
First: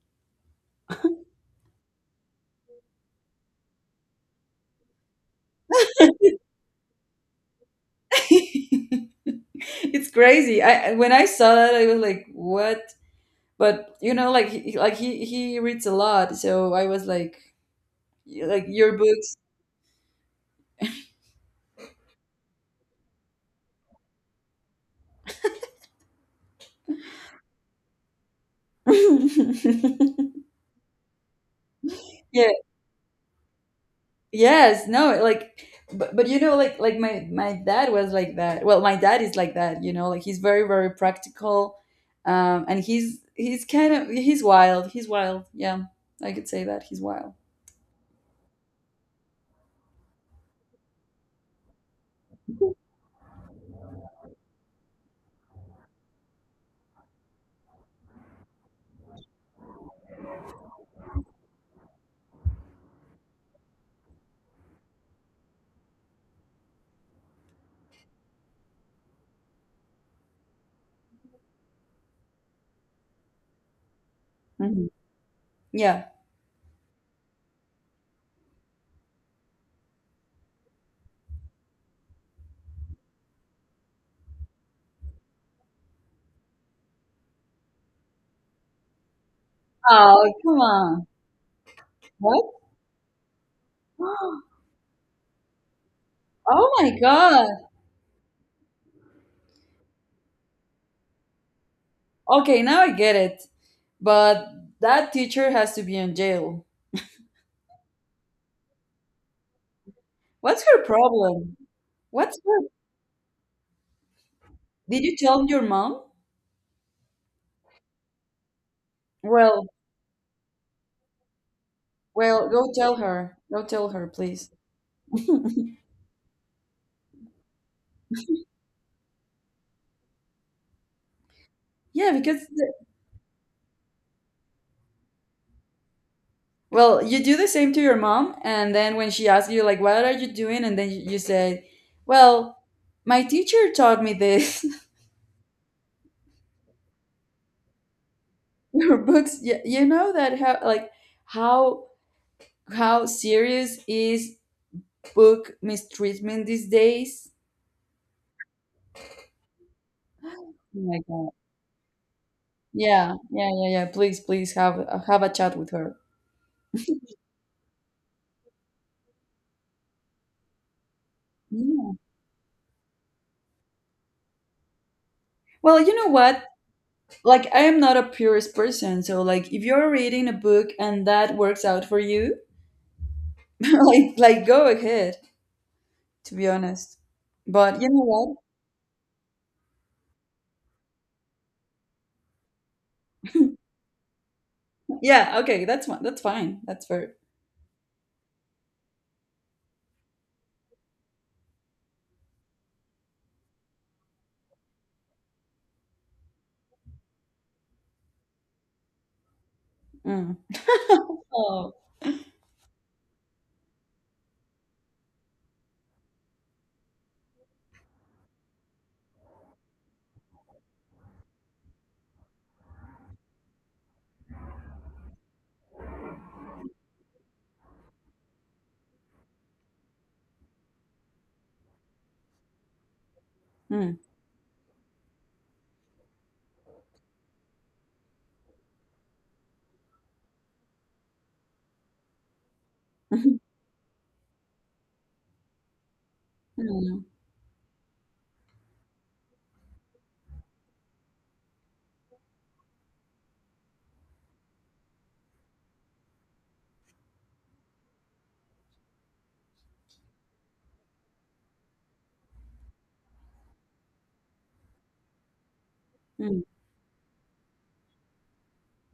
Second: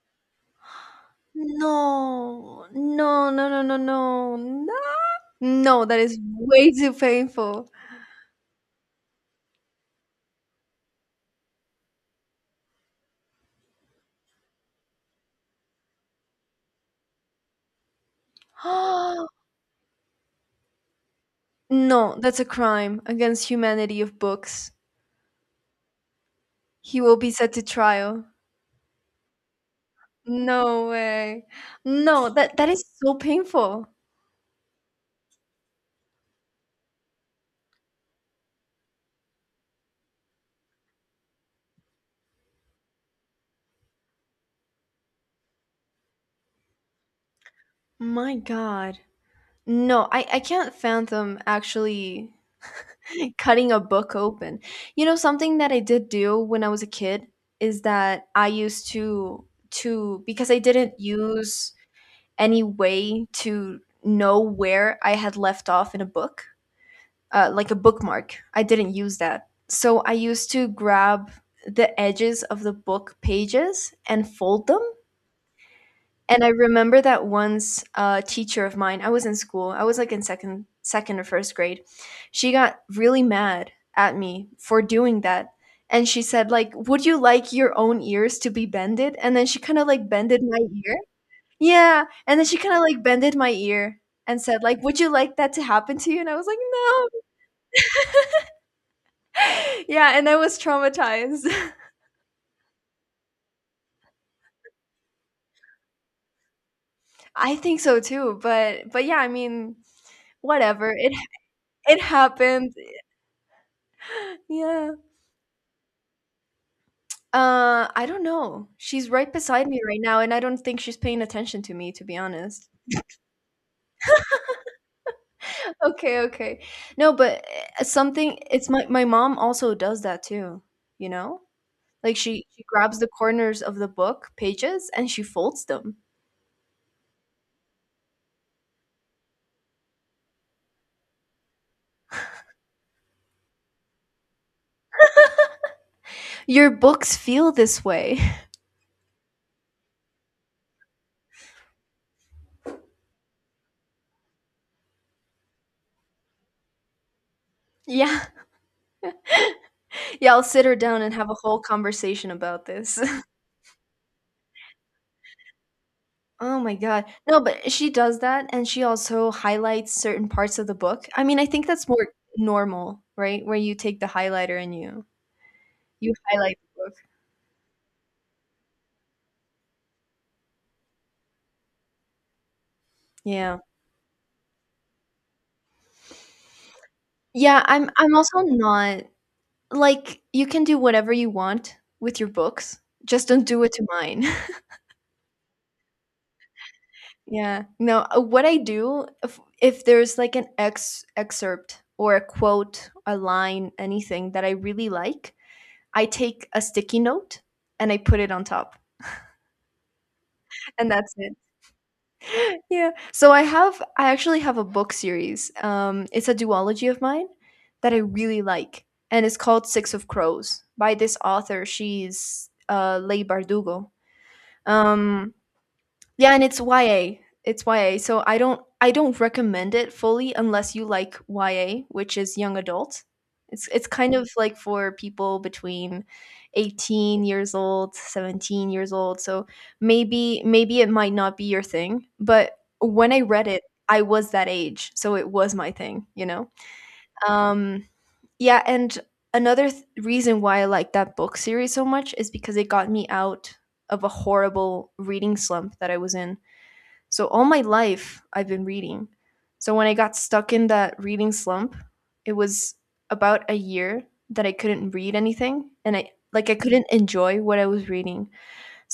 Speaker 2: No. No, no, no, no, no. No. No, that is way too painful.
Speaker 1: It's crazy. When I saw that, I was like, "What?" But you know, like he, like he reads a lot, so I was like, "Like your books."
Speaker 2: No, that's a crime against humanity of books. He will be set to trial. No way. No,
Speaker 1: Yeah,
Speaker 2: that that is so painful.
Speaker 1: yes, no, like but you know like my dad was like that. Well, my dad is like that, you know, like he's very practical. And he's kind of, he's wild. He's wild. Yeah. I could say that he's wild.
Speaker 2: My god. No, I can't fathom actually cutting a book open. You know, something that I did do when I was a kid is that I used to because I didn't use any way to know where I had left off in a book, like a bookmark. I didn't use that. So I used to grab the edges of the book pages and fold them.
Speaker 1: Mhm. Yeah.
Speaker 2: And I remember that once a teacher of mine, I was in school, I was like in second second or first grade. She got really mad at me for doing that. And she said, like, would you like your own ears to be bended? And then she kind of like
Speaker 1: Oh,
Speaker 2: bended my
Speaker 1: come
Speaker 2: ear.
Speaker 1: on.
Speaker 2: Yeah. And then she
Speaker 1: What?
Speaker 2: kind of like bended my ear and said, like, would you like that to happen to you? And I was like,
Speaker 1: Oh my
Speaker 2: no.
Speaker 1: God.
Speaker 2: Yeah. And I was traumatized.
Speaker 1: Okay, now I get it. But that teacher has to be in jail.
Speaker 2: I think so too. But yeah, I mean,
Speaker 1: What's her
Speaker 2: whatever. It,
Speaker 1: problem?
Speaker 2: it
Speaker 1: What's her?
Speaker 2: happened. Yeah.
Speaker 1: Did you tell your mom?
Speaker 2: I don't know. She's right beside
Speaker 1: Well,
Speaker 2: me right now, and I don't think she's paying attention to me, to be
Speaker 1: well,
Speaker 2: honest.
Speaker 1: go tell her. Go tell her, please.
Speaker 2: Okay, okay. No, but something it's my mom also does that too, you know?
Speaker 1: Yeah,
Speaker 2: Like she
Speaker 1: because
Speaker 2: she
Speaker 1: the-
Speaker 2: grabs the corners of the book pages and she folds them.
Speaker 1: well, you do the same to your mom, and then when she asks you like, "What are you doing?" and then you say, "Well, my teacher taught me this."
Speaker 2: Your books feel this way.
Speaker 1: Your books, you know that, how like how how serious is book mistreatment these days?
Speaker 2: Yeah. Yeah, I'll
Speaker 1: Oh
Speaker 2: sit her
Speaker 1: my
Speaker 2: down and have
Speaker 1: God.
Speaker 2: a whole conversation about this.
Speaker 1: Yeah, yeah, yeah, yeah. Please, please have a chat with her.
Speaker 2: Oh my god. No, but she does that, and she also highlights certain parts of the book. I mean, I think that's
Speaker 1: Yeah.
Speaker 2: more normal, right? Where you take the highlighter and you
Speaker 1: Well, you know
Speaker 2: you
Speaker 1: what?
Speaker 2: highlight the book.
Speaker 1: Like, I am not a purist person, so like, if you're reading a book and that works out for you,
Speaker 2: Yeah.
Speaker 1: like go ahead. To be honest.
Speaker 2: Yeah,
Speaker 1: But
Speaker 2: I'm
Speaker 1: you
Speaker 2: I'm
Speaker 1: know
Speaker 2: also not like you can do whatever you want with your books. Just don't do it to mine.
Speaker 1: what? Yeah, okay, that's fine. That's fine. That's very.
Speaker 2: Yeah. No, what I do, if there's like an ex excerpt or a quote, a line, anything that I really like, I take a sticky note and I put it on top.
Speaker 1: Mm.
Speaker 2: And that's it.
Speaker 1: Oh.
Speaker 2: Yeah. So I have I actually have a book series. Um, it's a duology of mine that I really like, and it's called Six of Crows by this author. She's Leigh Bardugo. Um yeah, and it's YA. It's YA. So I don't recommend it fully unless you like YA, which is young adult. It's
Speaker 1: Mm.
Speaker 2: kind of like for people between 18 years old, 17 years old. So maybe maybe it might not be your thing, but when I read it, I was that age, so it was my thing, you know.
Speaker 1: Mm.
Speaker 2: Um yeah, and another reason why I like that book series so much is because it got me out of a horrible reading slump that I was in. So all my life, I've been reading. So when I got stuck in that reading slump, it was about a year that I couldn't read anything, and I
Speaker 1: Mm.
Speaker 2: like I couldn't enjoy what I was reading.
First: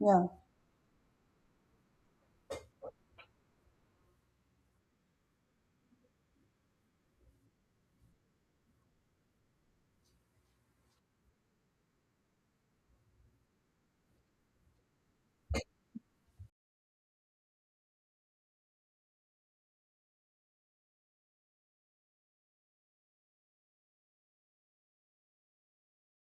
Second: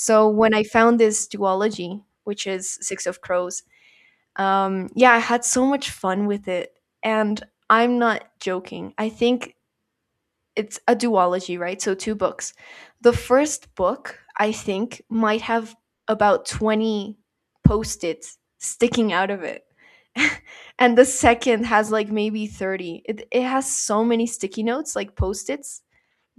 Speaker 1: Yeah.
Speaker 2: when I found this duology, which is Six of Crows, yeah, I had so much fun with it. And I'm not joking. I think it's a duology, right? So two books. The first book, I think, might have about 20 post-its sticking out of it. And the second has like maybe 30. It has so many sticky notes, like post-its,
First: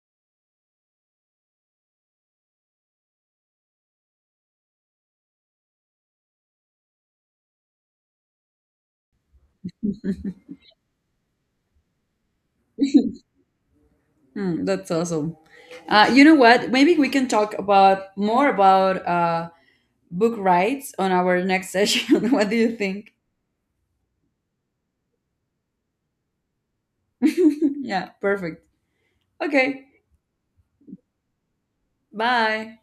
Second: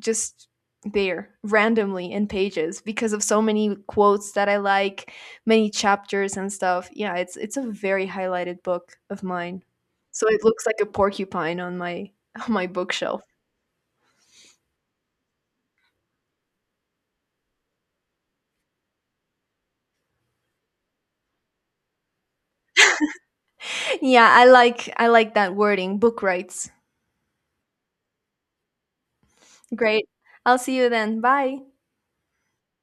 Speaker 2: just there randomly in pages because of so many quotes that I like, many chapters and stuff. Yeah, it's a very highlighted book of mine. So it looks like a porcupine on my on my bookshelf.
Speaker 1: Mm, that's awesome. You know what? Maybe we can talk about more about book rights on our next session. What do you think?
Speaker 2: Yeah, I like that wording, book rights.
Speaker 1: Yeah, perfect. Okay.
Speaker 2: Great. I'll see you then. Bye.
Speaker 1: Bye.